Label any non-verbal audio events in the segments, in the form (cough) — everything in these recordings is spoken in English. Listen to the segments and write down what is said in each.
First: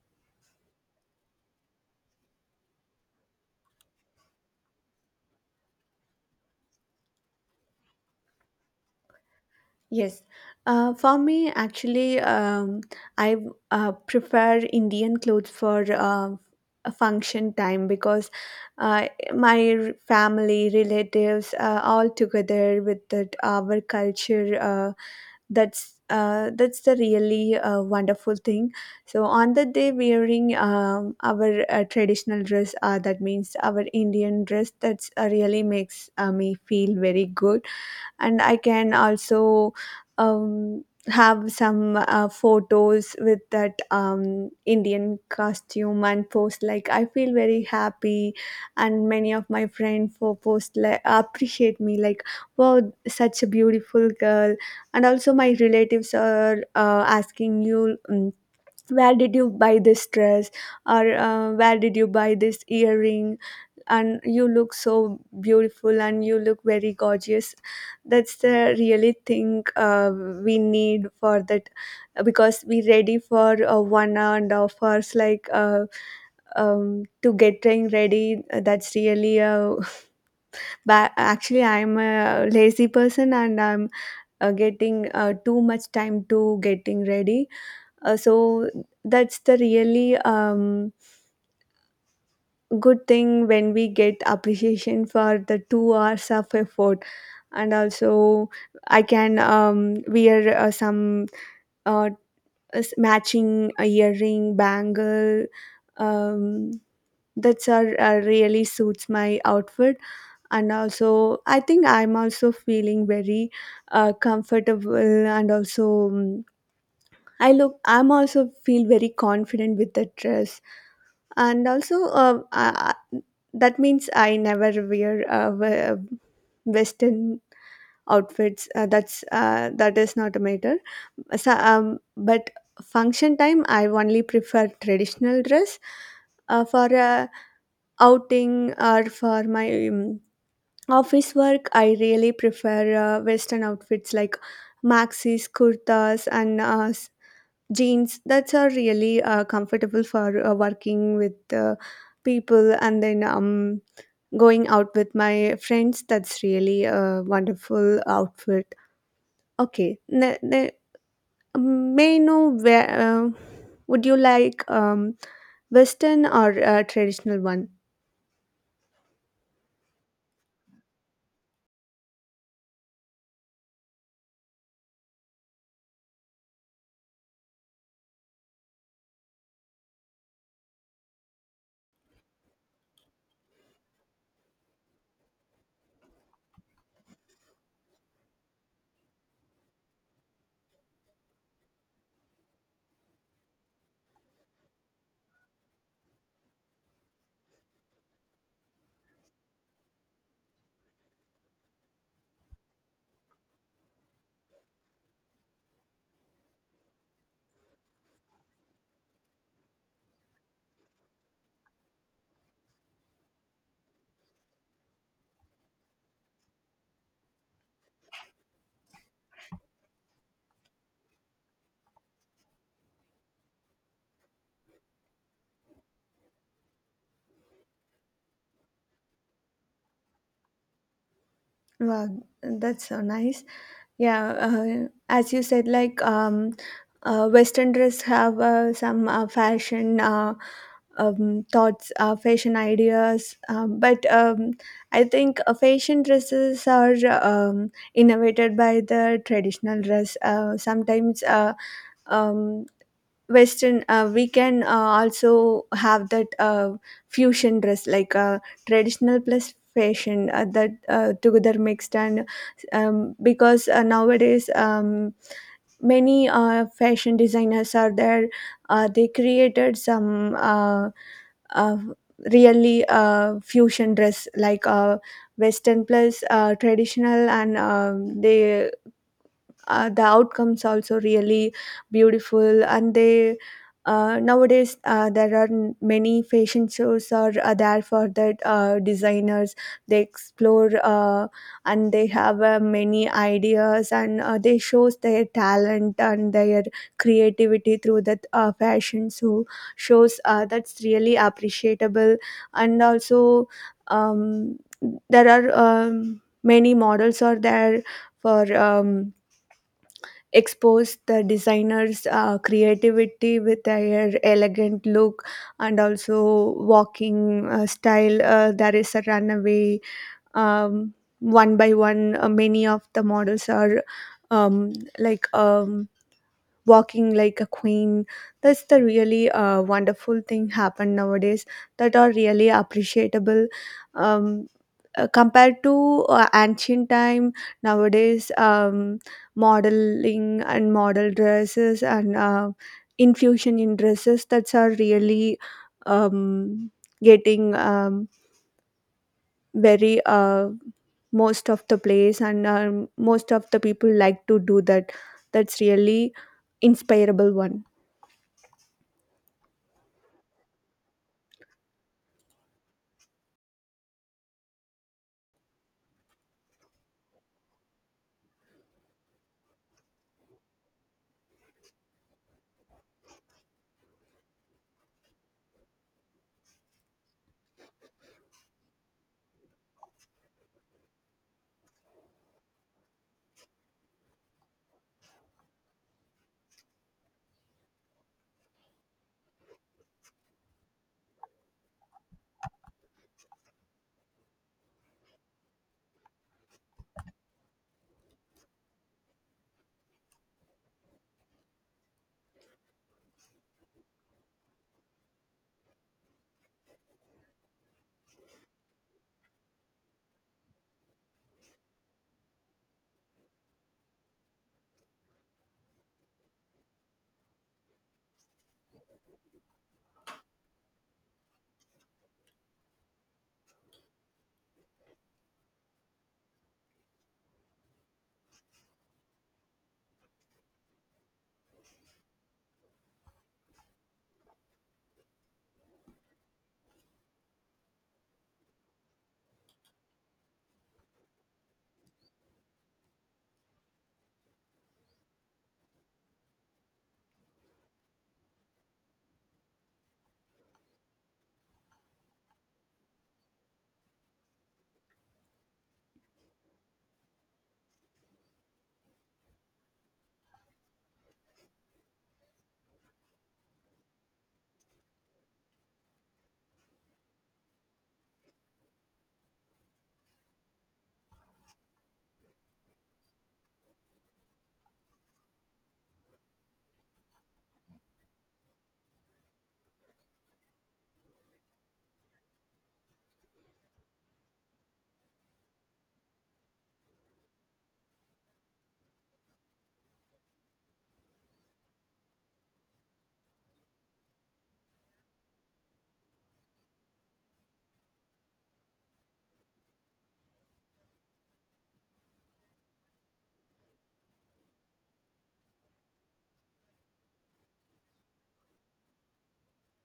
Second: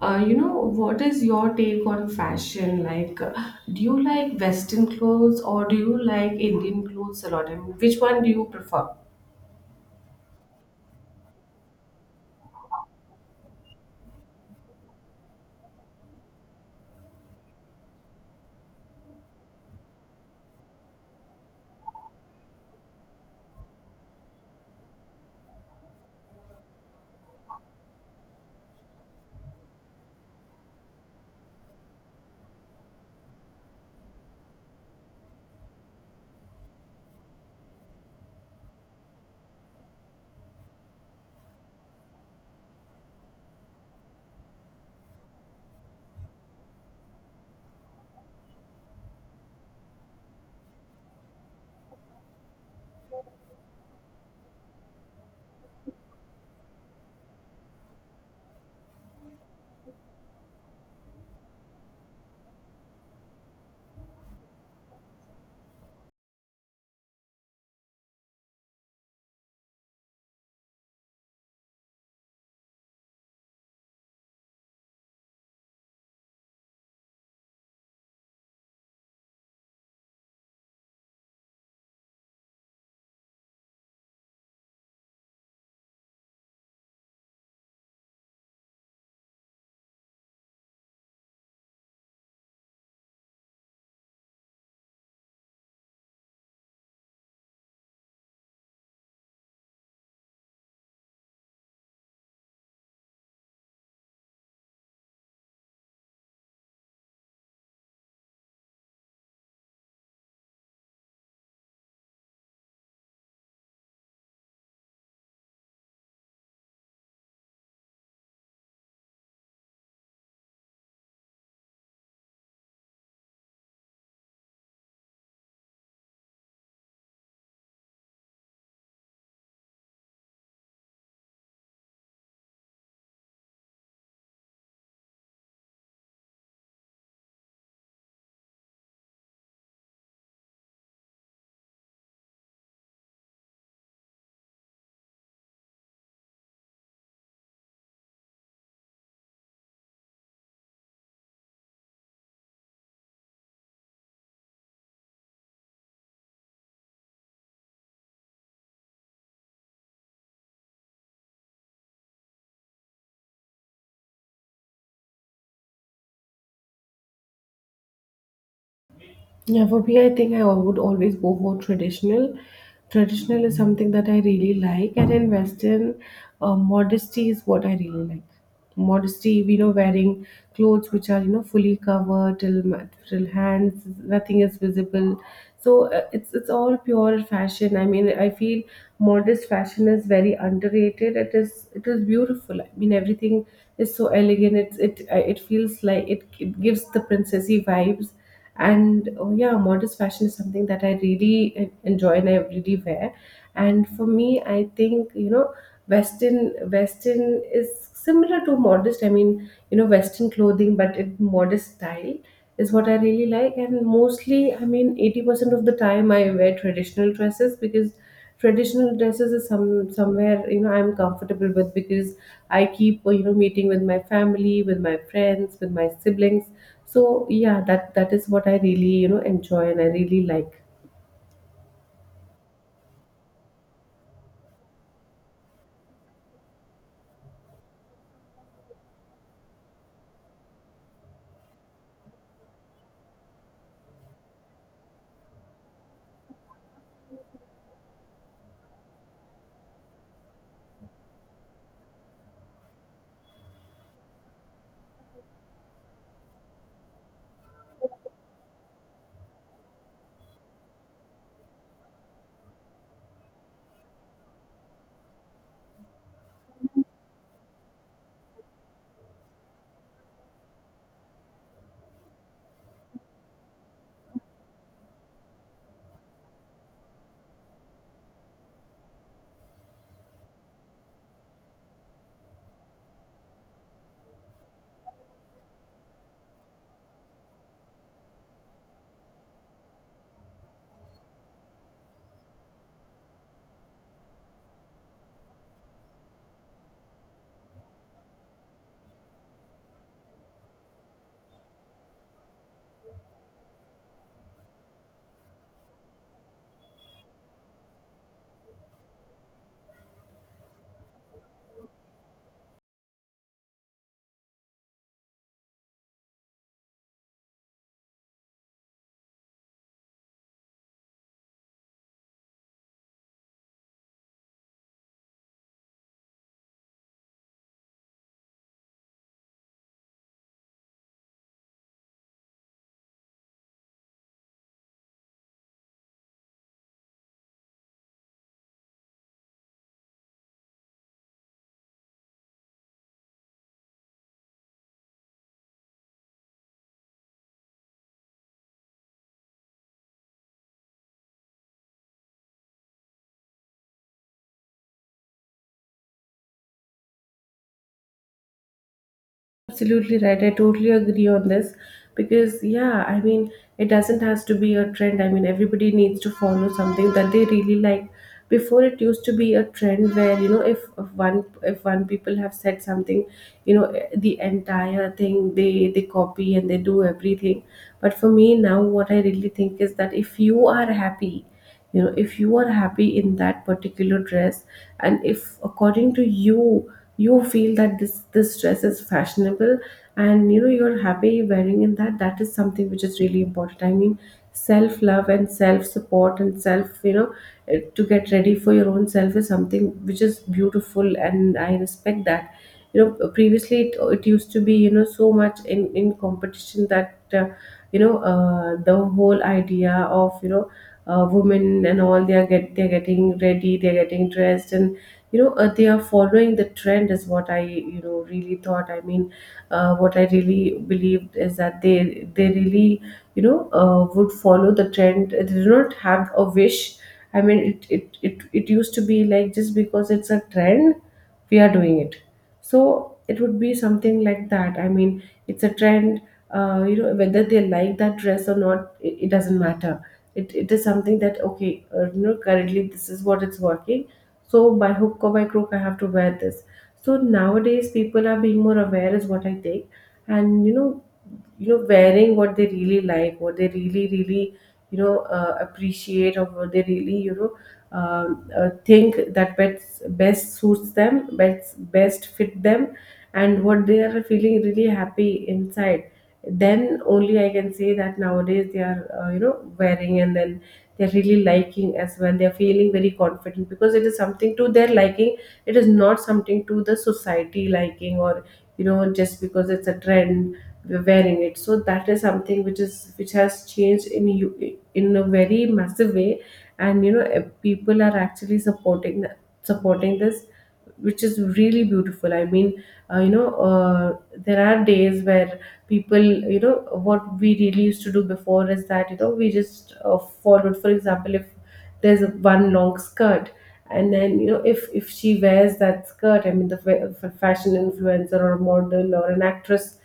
What is your take on fashion? Do you like Western clothes or do you like Indian clothes a lot? I mean, which one do you prefer? Yes, for me actually, I prefer Indian clothes for a function time because uh, family, relatives, all together with that our culture. That's the really wonderful thing. So on the day wearing our traditional dress, that means our Indian dress. That's really makes me feel very good, and I can also have some photos with that Indian costume and post, like, I feel very happy, and many of my friends for post like appreciate me like, wow, such a beautiful girl. And also my relatives are asking you, where did you buy this dress, or where did you buy this earring, and you look so beautiful and you look very gorgeous. That's the really thing we need for that, because we ready for 1.5 hours like to getting ready. That's really (laughs) actually I'm a lazy person and I'm getting too much time to getting ready. So that's the really good thing when we get appreciation for the 2 hours of effort. And also, I can wear some uh, matching earring, bangle. Um, that's are really suits my outfit, and also I think I'm also feeling very comfortable, and also I look I'm also feel very confident with the dress. And also, that means I never wear western outfits. That is not a matter. So, but function time I only prefer traditional dress. For a outing, or for my office work, I really prefer western outfits like maxis, kurtas and jeans. That's are really comfortable for working with people, and then going out with my friends, that's really a wonderful outfit. Okay. May I know where, would you like western or traditional one? Yeah, for me, I think would always go for traditional. Traditional is something that I really like, and in Western, modesty is what I really like. Modesty, you know, wearing clothes which are fully covered till hands, nothing is visible. So it's all pure fashion. I mean, I feel modest fashion is very underrated. It is beautiful. I mean, everything is so elegant. It it feels like it gives the princessy vibes, and oh yeah, modest fashion is something that I really enjoy and I really wear. And for me, I think, you know, western is similar to modest. I mean, you know, western clothing but in modest style is what I really like. And mostly, I mean, 80% of the time I wear traditional dresses because traditional dresses is somewhere, you know, I'm comfortable with, because I keep, you know, meeting with my family, with my friends, with my siblings. So yeah, that is what I really, you know, enjoy and I really like. Wow, that's so nice. Yeah, as you said, like, western dress have some fashion, thoughts, fashion ideas. But I think fashion dresses are innovated by the traditional dress. Sometimes um, Western, we can also have that fusion dress, like traditional plus fashion, that together mixed. And because nowadays many fashion designers are there. They created some uh, really fusion dress like western plus traditional, and they the outcomes also really beautiful, and they nowadays there are many fashion shows are there for that designers. They explore and they have many ideas, and they shows their talent and their creativity through that fashion so shows. That's really appreciable. And also, um, there are many models are there for expose the designer's creativity with their elegant look and also walking style. There is a runaway, um, one by one. Many of the models are um, like. Walking like a queen. That's the really wonderful thing happen nowadays, that are really appreciable. Um, Compared to ancient time, nowadays modeling and model dresses and infusion in dresses, that's are really um, getting very most of the place, and most of the people like to do that. That's really inspirable one. Absolutely right. I totally agree on this because, yeah, I mean, it doesn't has to be a trend. I mean, everybody needs to follow something that they really like. Before it used to be a trend where, you know, if one people have said something, you know, the entire thing they copy and they do everything. But for me now, what I really think is that if you are happy, you know, if you are happy in that particular dress, and if according to you, you feel that this dress is fashionable and you know you're happy wearing in that, that is something which is really important. I mean, self love and self support and self, you know, to get ready for your own self is something which is beautiful, and I respect that. You know, previously it used to be, you know, so much in competition that you know, the whole idea of, you know, women and all, they're getting ready, they're getting dressed, and you know, they are following the trend, is what I, you know, really thought. I mean, what I really believed is that they really, you know, would follow the trend, they do not have a wish. I mean, it it used to be like, just because it's a trend, we are doing it. So it would be something like that. I mean, it's a trend. You know, whether they like that dress or not, it doesn't matter. It is something that, okay, you know, currently this is what it's working. So by hook or by crook, I have to wear this. So nowadays, people are being more aware, is what I take. And you know, you know, wearing what they really like, what they really really, you know, appreciate, or what they really, you know, think that best suits them, best fit them, and what they are feeling really happy inside, then only I can say that nowadays they are, you know, wearing, and then they're really liking as well, they're feeling very confident because it is something to their liking, it is not something to the society liking, or you know, just because it's a trend, wearing it. So that is something which is which has changed in you in a very massive way. And you know, people are actually supporting this, which is really beautiful. I mean, uh, you know uh, there are days where people, you know, what we really used to do before is that, you know, we just followed. For example, if there's a one long skirt, and then you know, if she wears that skirt, I mean, the fashion influencer or model or an actress,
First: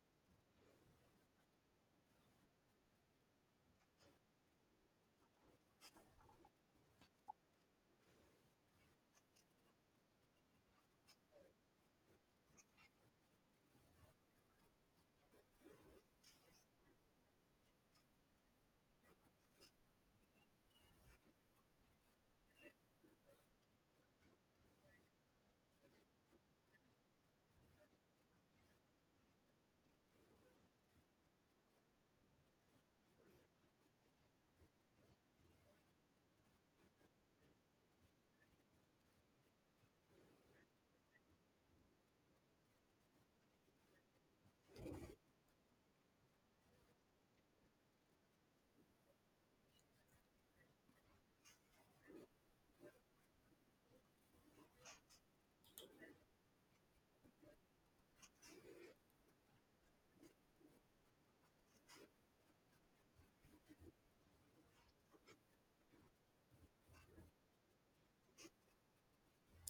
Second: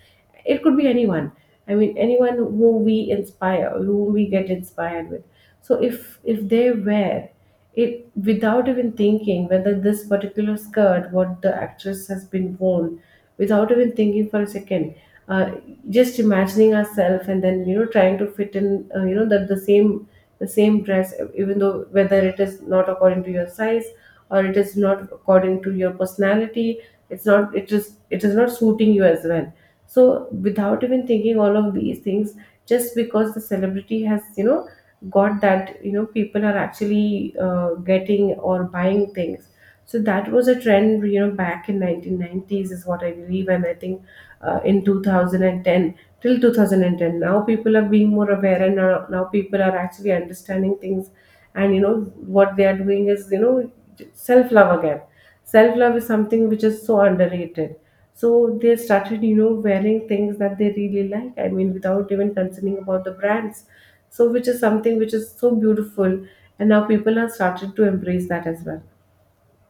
it could be anyone. I mean, anyone who we inspire, who we get inspired with. So if they wear it without even thinking whether this particular skirt what the actress has been worn, without even thinking for a second, uh, just imagining ourselves, and then you know, trying to fit in, you know, that the same dress, even though whether it is not according to your size, or it is not according to your personality, it's not it is it is not suiting you as well. So without even thinking all of these things, just because the celebrity has, you know, got that, you know, people are actually, getting or buying things. So that was a trend, you know, back in 1990s, is what I believe. And I think in 2010, till 2010, now people are being more aware, and now people are actually understanding things. And you know, what they are doing is, you know, self love again. Self love is something which is so underrated. So they started, you know, wearing things that they really like. I mean, without even concerning about the brands. So which is something which is so beautiful. And now people are started to embrace that as well.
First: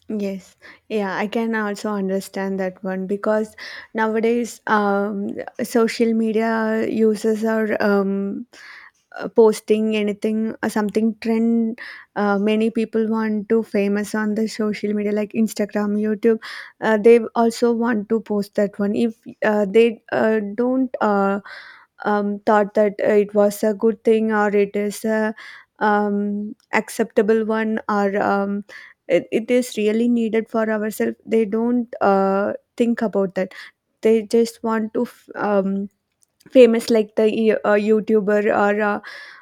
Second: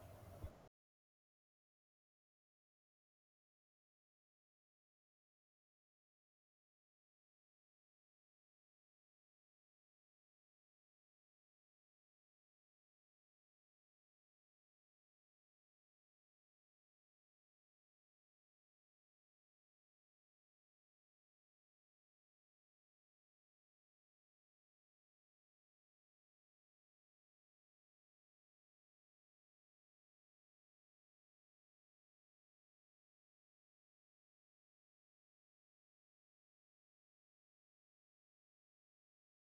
Yes, yeah, I can also understand that one because nowadays social media users are posting anything something trend. Many people want to famous on the social media like Instagram, YouTube. They also want to post that one if they don't thought that it was a good thing, or it is a acceptable one, or it is really needed for ourselves, they don't think about that. They just want to famous like the YouTuber, or uh,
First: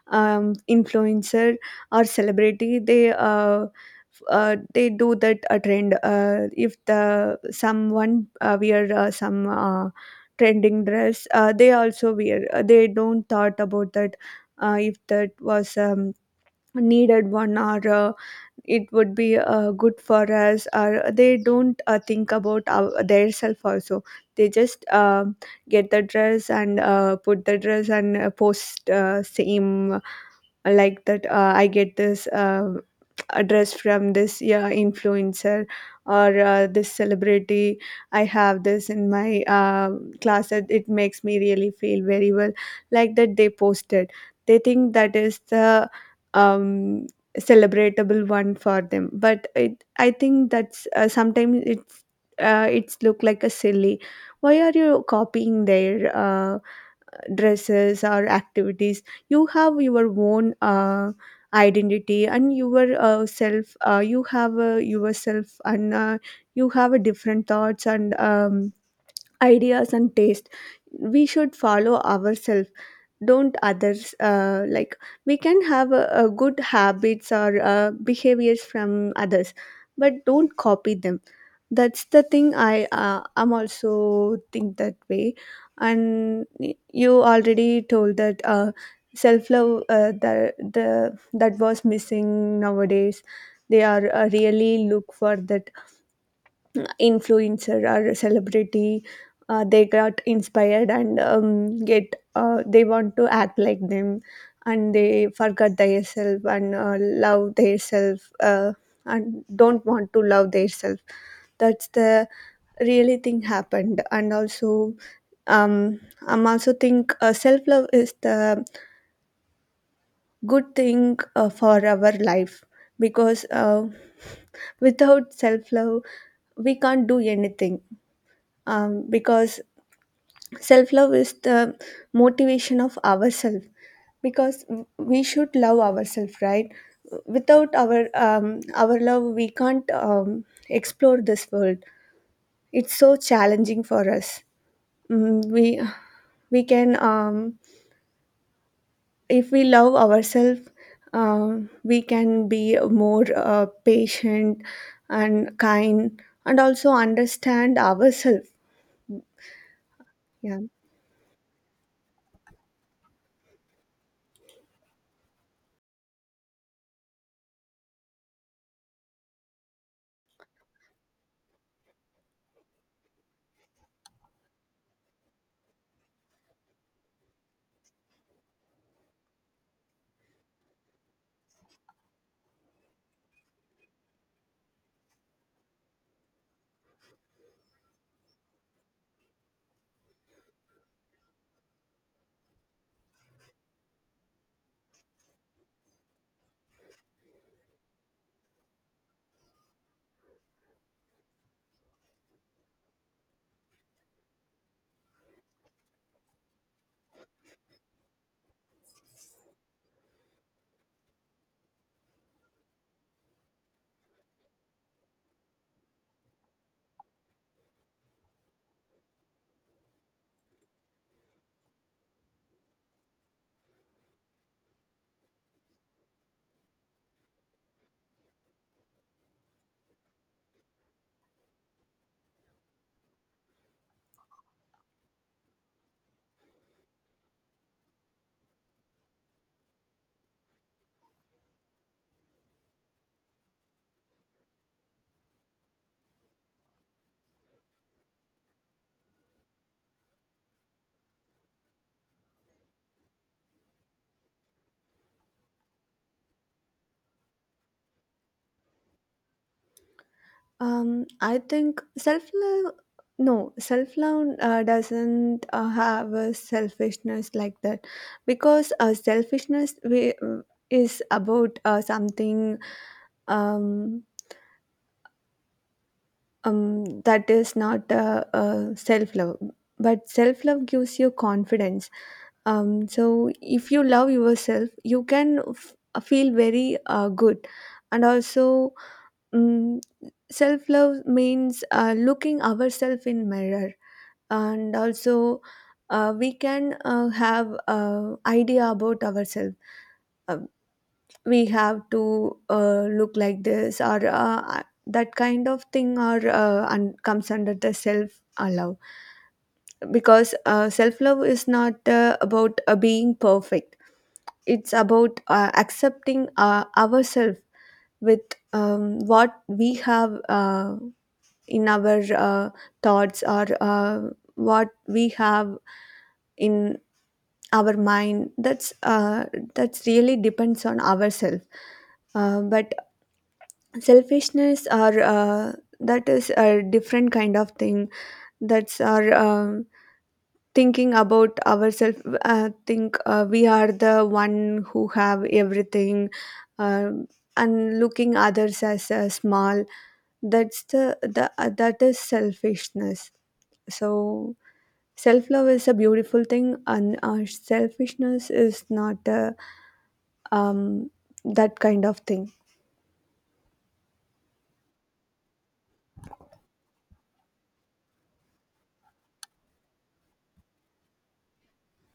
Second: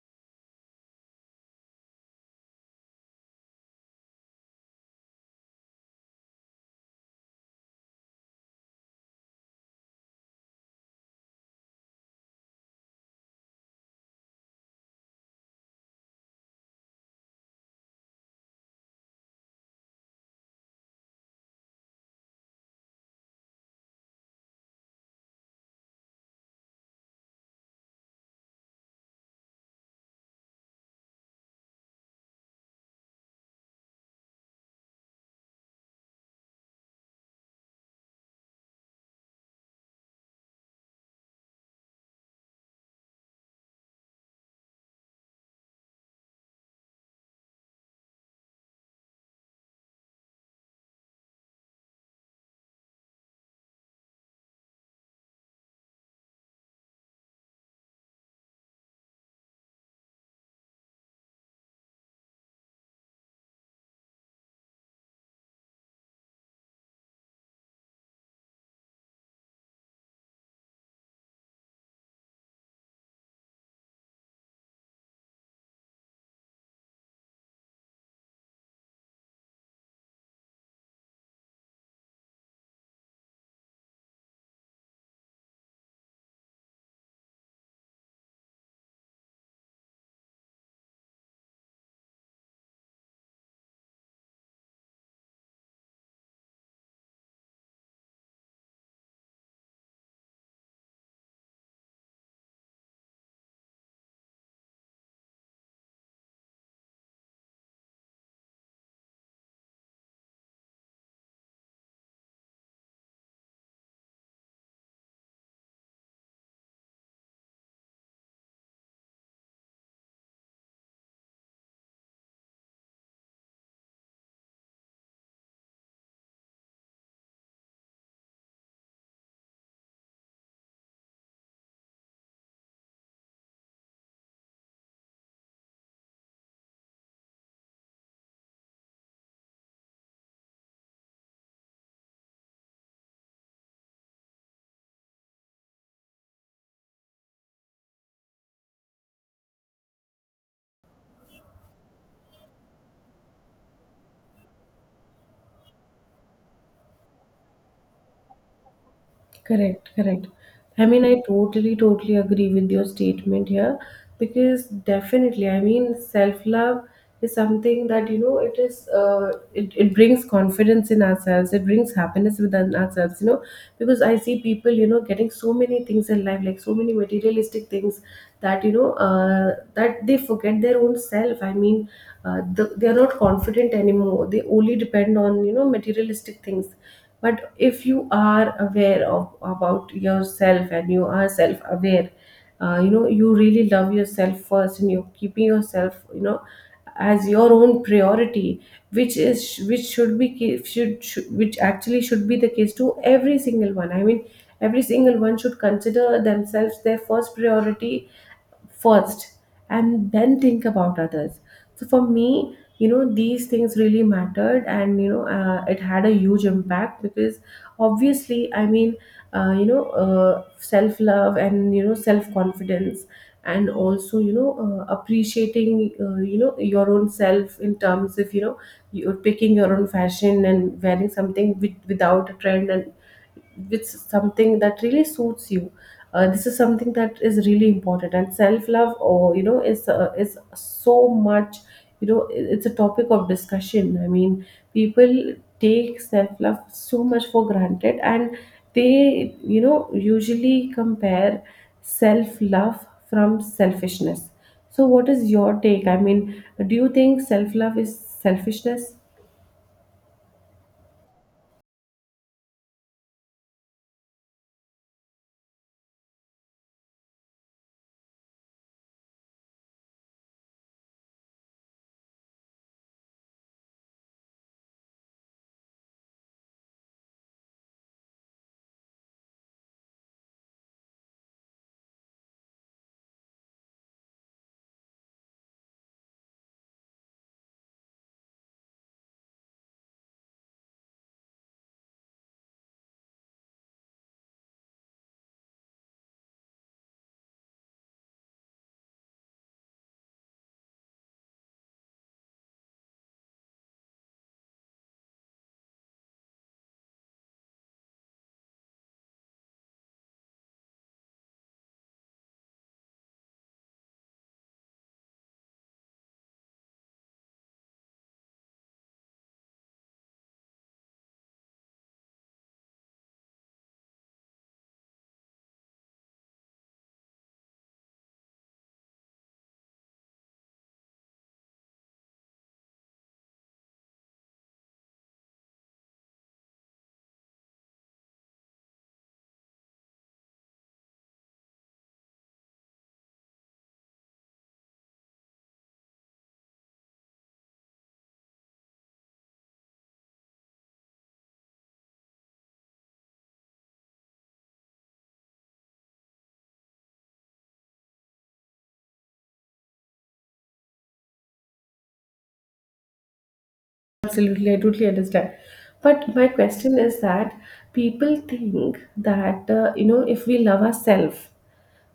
um, influencer or celebrity. They they do that trend. If the someone wear some trending dress, they also wear. They don't thought about that if that was needed one, or it would be good for us, or they don't think about our, their self also. They just get the dress and put the dress and post same, like that, I get this address from this, yeah, influencer, or this celebrity. I have this in my class that it makes me really feel very well. Like that they posted, they think that is the um, celebratable one for them. But I think that's sometimes it's look like a silly. Why are you copying their dresses or activities? You have your own identity and your self. You have yourself, and you have a different thoughts and ideas and taste. We should follow ourselves, don't others. Like, we can have a good habits or behaviors from others, but don't copy them. That's the thing I'm also think that way. And you already told that self love, the that was missing nowadays. They are really look for that influencer or celebrity. They got inspired, and get they want to act like them, and they forget their self and love their self, and don't want to love their self. That's the really thing happened. And also, um I'm also think self love is the good thing for our life, because (laughs) without self love we can't do anything. Because self love is the motivation of ourselves, because we should love ourselves, right? Without our our love we can't explore this world. It's so challenging for us. Mm, we can, if we love ourselves, we can be more patient and kind, and also understand ourselves. Correct, correct. Yeah, I mean, I totally, totally agree with your statement here, because definitely, I mean, self love is something that, you know, it is it brings confidence in ourselves, it brings happiness within ourselves, you know, because I see people, you know, getting so many things in life, like so many materialistic things, that you know, that they forget their own self I mean they are not confident anymore, they only depend on, you know, materialistic things. But if you are aware of, about yourself, and you are self aware, you know, you really love yourself first, and you're keeping yourself, you know, as your own priority, which is, which should, which actually should be the case to every single one. I mean, every single one should consider themselves their first priority, first, and then think about others. So for me, you know, these things really mattered, and you know, it had a huge impact, because obviously, I mean, self love, and you know, self confidence, and also, you know, appreciating, you know, your own self in terms of, you know, you're picking your own fashion, and wearing something without a trend, and with something that really suits you. This is something that is really important, and self love, or you know, is so much, you know, it's a topic of discussion. I mean, people take self love so much for granted, and they, you know, usually compare self love from selfishness. So what is your take? I mean, do you think self love is selfishness? I think self-love, no, self-love doesn't have a selfishness like that, because selfishness, we, is about something, um, that is not self love, but self love gives you confidence. So, if you love yourself, you can feel very good. And also, um, self love means looking ourselves in mirror, and also we can have idea about ourselves. We have to look like this, or that kind of thing, or comes under the self love. Because self love is not about being perfect. It's about accepting ourselves with what we have in our thoughts, or what we have in our mind. That's that's really depends on ourselves. But selfishness, or that is a different kind of thing. That's our thinking about ourselves, think we are the one who have everything, um and looking others as small. That's the that is selfishness. So self love is a beautiful thing, and selfishness is not a, um, that kind of thing. Absolutely, I totally understand. But my question is that people think that you know, if we love ourselves,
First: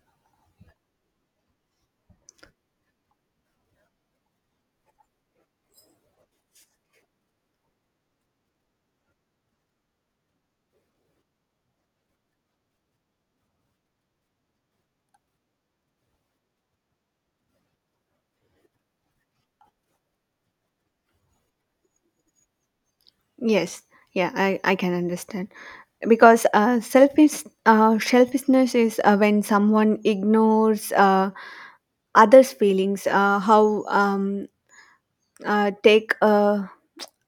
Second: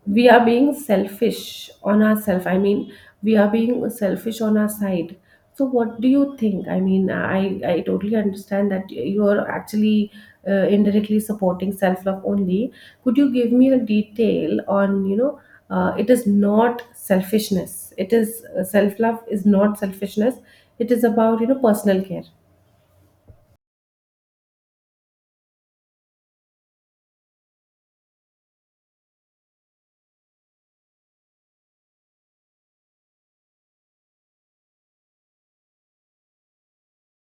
we are being selfish on ourselves. I mean, we are being selfish on our side. So, what do you think? I mean, I totally understand that you are actually indirectly supporting self love only. Could you give me a detail on, you know, it is not selfishness. It is self love is not selfishness. It is about, you know, personal care. Yes, yeah I can understand, because selfishness is when someone ignores others' feelings. How take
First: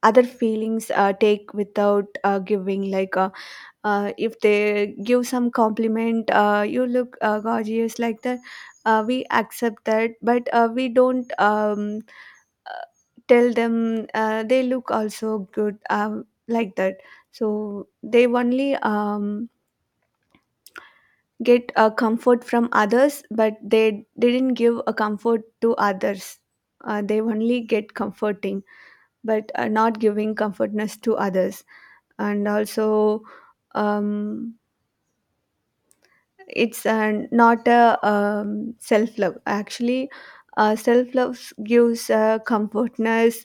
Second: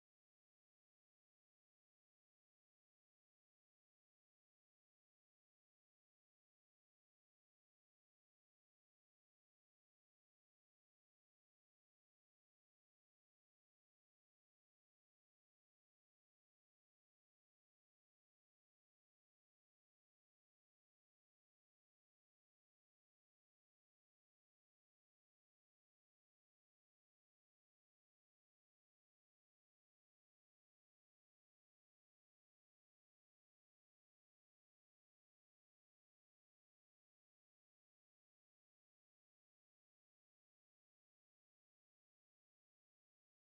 other feelings, take without giving. Like if they give some compliment, you look gorgeous, like that. We accept that, but we don't uh, tell them they look also good, like that. So they only get a comfort from others, but they didn't give a comfort to others. They only get comforting, but are not giving comfortness to others. And also, um, it's not a self-love actually. Self-love gives comfortness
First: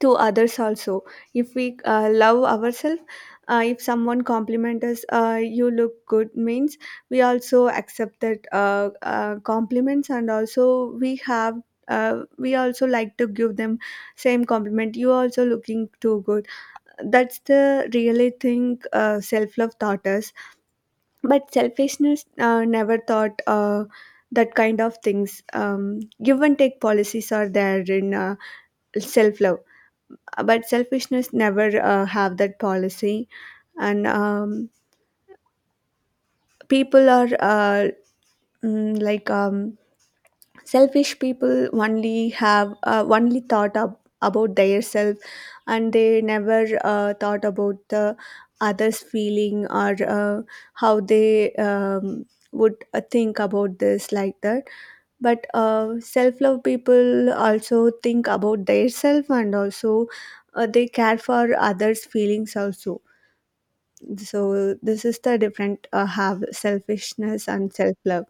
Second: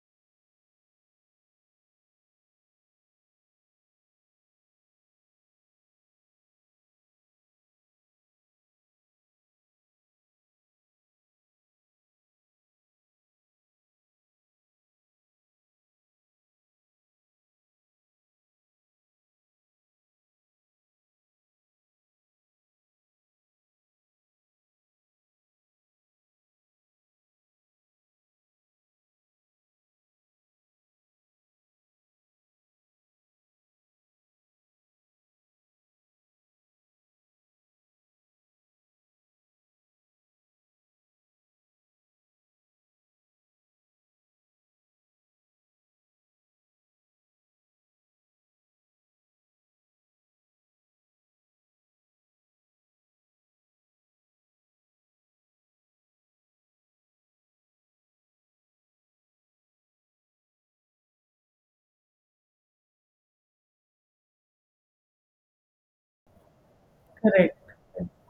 to others also. If we love ourselves, if someone compliment us, you look good, means we also accept that compliments, and also we have we also like to give them same compliment, you also looking too good. That's the really thing self-love taught us. But selfishness never taught that kind of things. Give and take policies are there in self-love, but selfishness never have that policy. And people are like, selfish people only have only thought about their self, and they never thought about the others feeling, or how they would think about this, like that. But self-love people also think about their self, and also they care for others feelings also. So this is the different have selfishness Correct. and self-love.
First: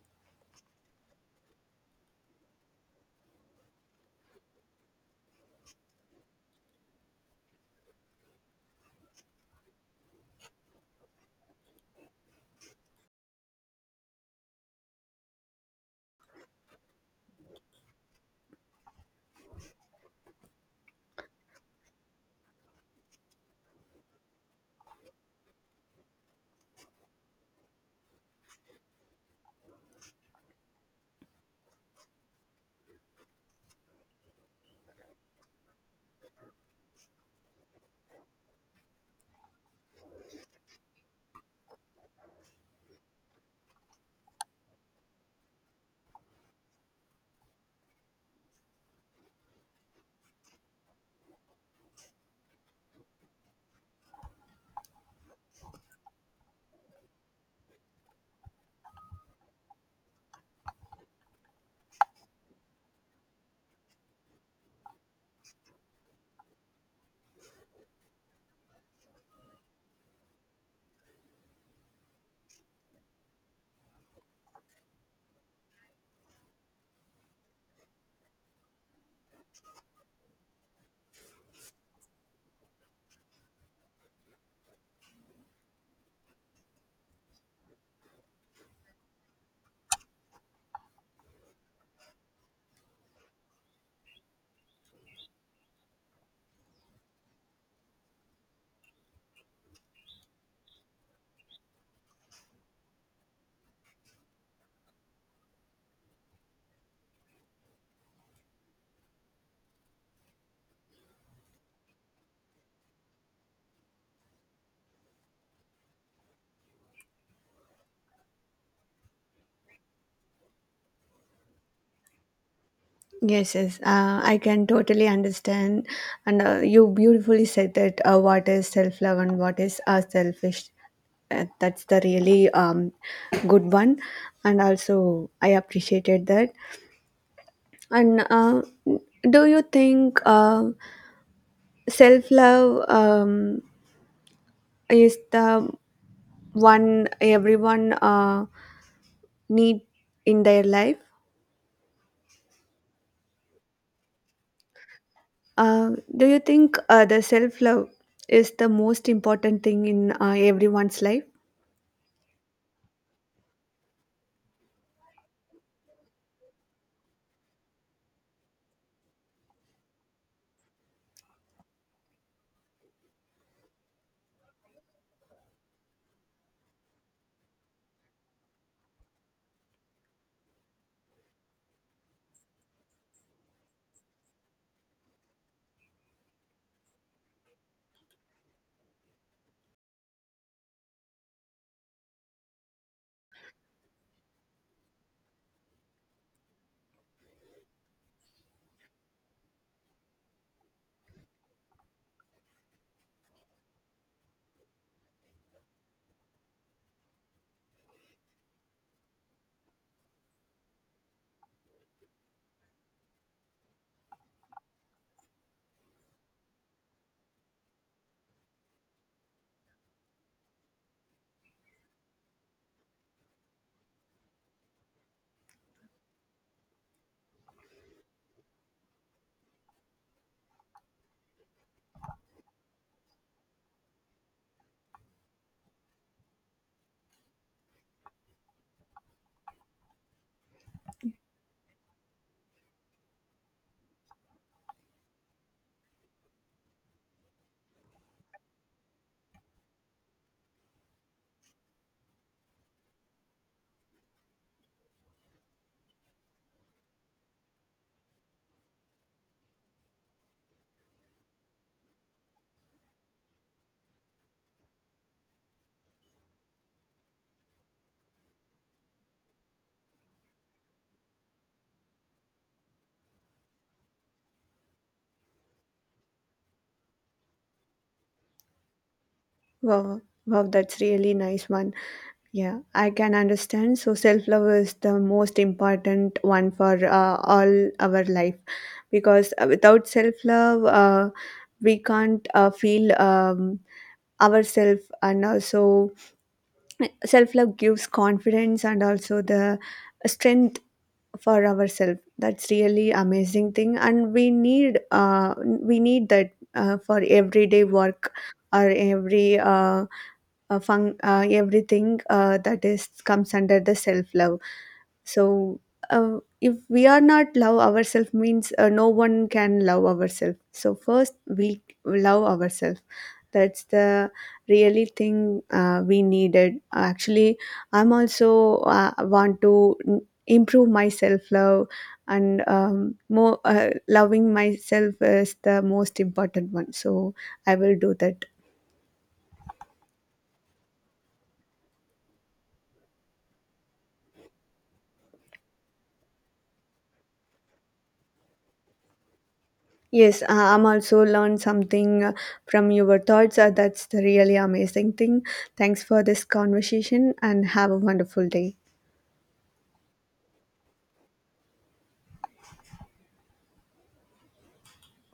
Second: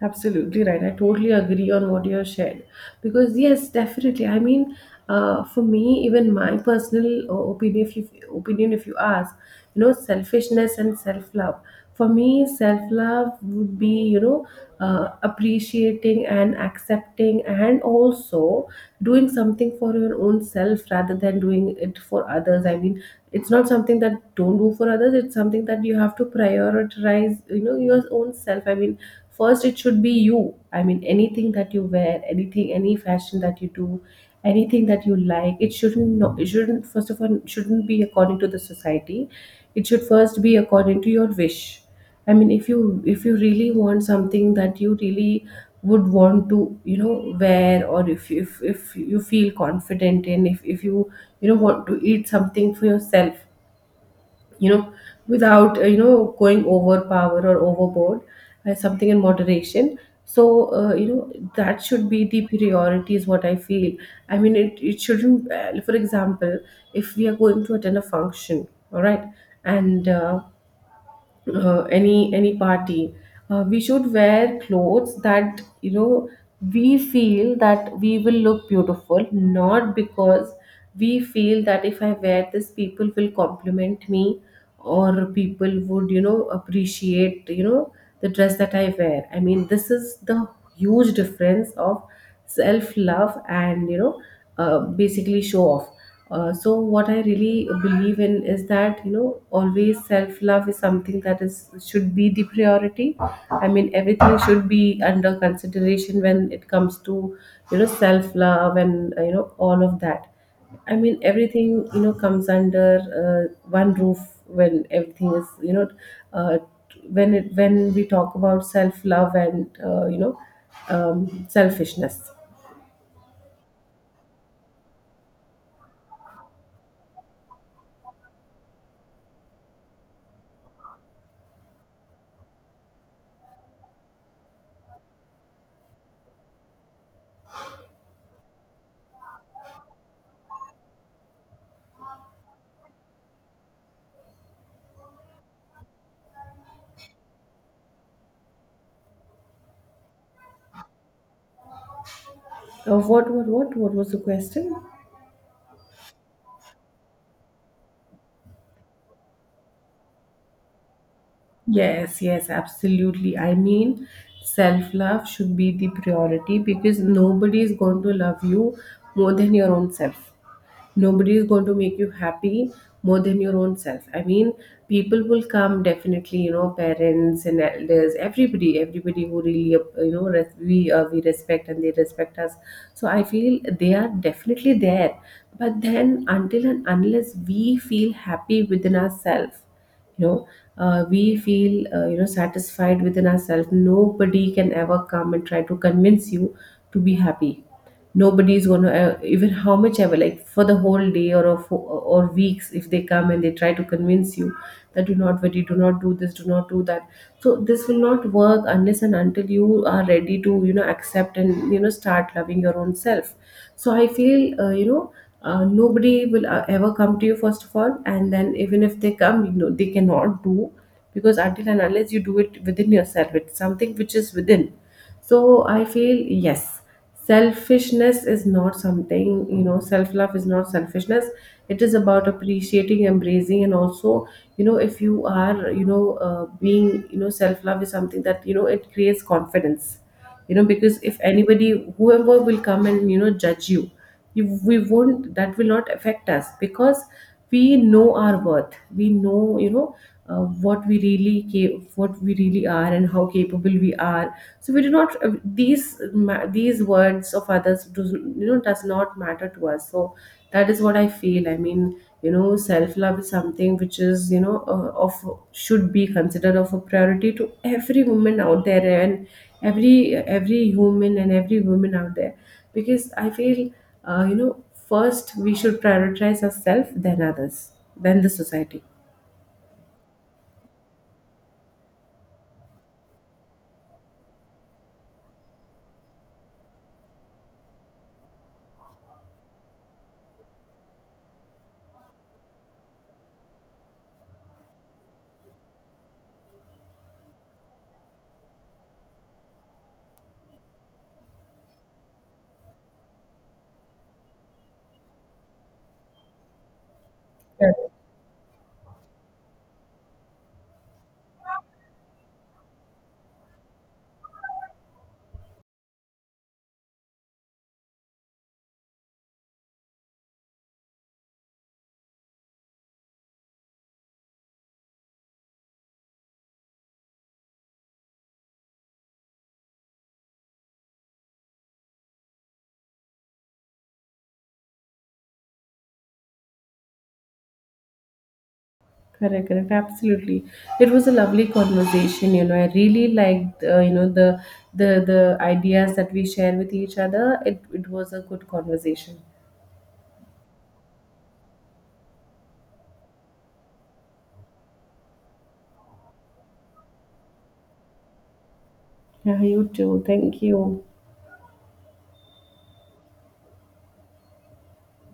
Absolutely right. I totally agree on what you have shared. Because, yes, definitely. I mean, for me, even my personal opinion, if you ask, you know, selfishness and self love. For me, self love would be, you know, appreciating and accepting, and also doing something for your own self, rather than doing it for others. I mean, it's not something that don't do for others, it's something that you have to prioritize, you know, your own self. I mean, first it should be you. I mean, anything that you wear, anything, any fashion that you do, anything that you like, it shouldn't, first of all, shouldn't be according to the society, it should first be according to your wish. I mean, if you really want something that you really would want to, you know, wear, or if you feel confident in, if you, you know, want to eat something for yourself, you know, without you know, going overpower or overboard, something in moderation. So you know, that should be the priority, is what I feel. I mean, it shouldn't. For example, if we are going to attend a function, all right, and any party, we should wear clothes that you know we feel that we will look beautiful, not because we feel that if I wear this people will compliment me or people would, you know, appreciate, you know, the dress that I wear. I mean, this is the huge difference of self love and, you know, basically show off. So what I really believe in is that, you know, always self love is something that is should be the priority. I mean, everything should be under consideration when it comes to, you know, self love and, you know, all of that. I mean, everything, you know, comes under one roof, when everything is, you know, uh, when we talk about self love and, you know, selfishness. Yes, yes, I can totally understand, and you beautifully said that what is self-love and what is selfish. That's the really good one, and also I appreciated that. And do you think self-love is the one everyone need in their life? What was the question? Uh, do you think the self love is the most important thing in everyone's life? Yes, yes, absolutely. I mean, self love should be the priority because nobody is going to love you more than your own self. Nobody is going to make you happy more than your own self. I mean, people will come definitely, you know, parents and elders, everybody, everybody who really, you know, we respect and they respect us. So I feel they are definitely there. But then, until and unless we feel happy within ourselves, you know, we feel, you know, satisfied within ourselves, nobody can ever come and try to convince you to be happy. Nobody's gonna, even how much ever, like, for the whole day or or weeks, if they come and they try to convince you that do not worry, do not do this, do not do that, so this will not work unless and until you are ready to, you know, accept and, you know, start loving your own self. So I feel, you know, nobody will, ever come to you first of all, and then even if they come, you know, they cannot do, because until and unless you do it within yourself, it's something which is within. So I feel, yes, selfishness is not something, you know, self love is not selfishness. It is about appreciating, embracing, and also, you know, if you are, you know, being, you know, self love is something that, you know, it creates confidence. You know, because if anybody, whoever will come and, you know, judge you, we won't, that will not affect us, because we know our worth, we know, you know, what we really are and how capable we are. So we do not, these words of others do, you know, does not matter to us. So that is what I feel. I mean, you know, self love is something which is, you know, of should be considered of a priority to every woman out there, and every human and every woman out there, because I feel, you know, first we should prioritize ourselves, then others, then the society. Wow, wow, that's really nice one. Yeah, I can understand. So self love is the most important one for all our life, because without self love, we can't feel ourselves. And also self love gives confidence and also the strength for ourselves. That's really amazing thing, and we need that for everyday work, or every fun, everything that is comes under the self love. So if we are not love ourselves means no one can love ourselves, so first we love ourselves. That's the really thing we needed actually. I'm also want to improve my self love, and more loving myself is the most important one, so I will do that. Correct, correct, absolutely. It was a lovely conversation. You know, I really liked, you know, the the ideas that we share with each other. It was a good conversation. Yes, I'm also learned something from your thoughts. That's the really amazing thing. Thanks for this conversation, and have a wonderful day. Yeah, you too. Thank you.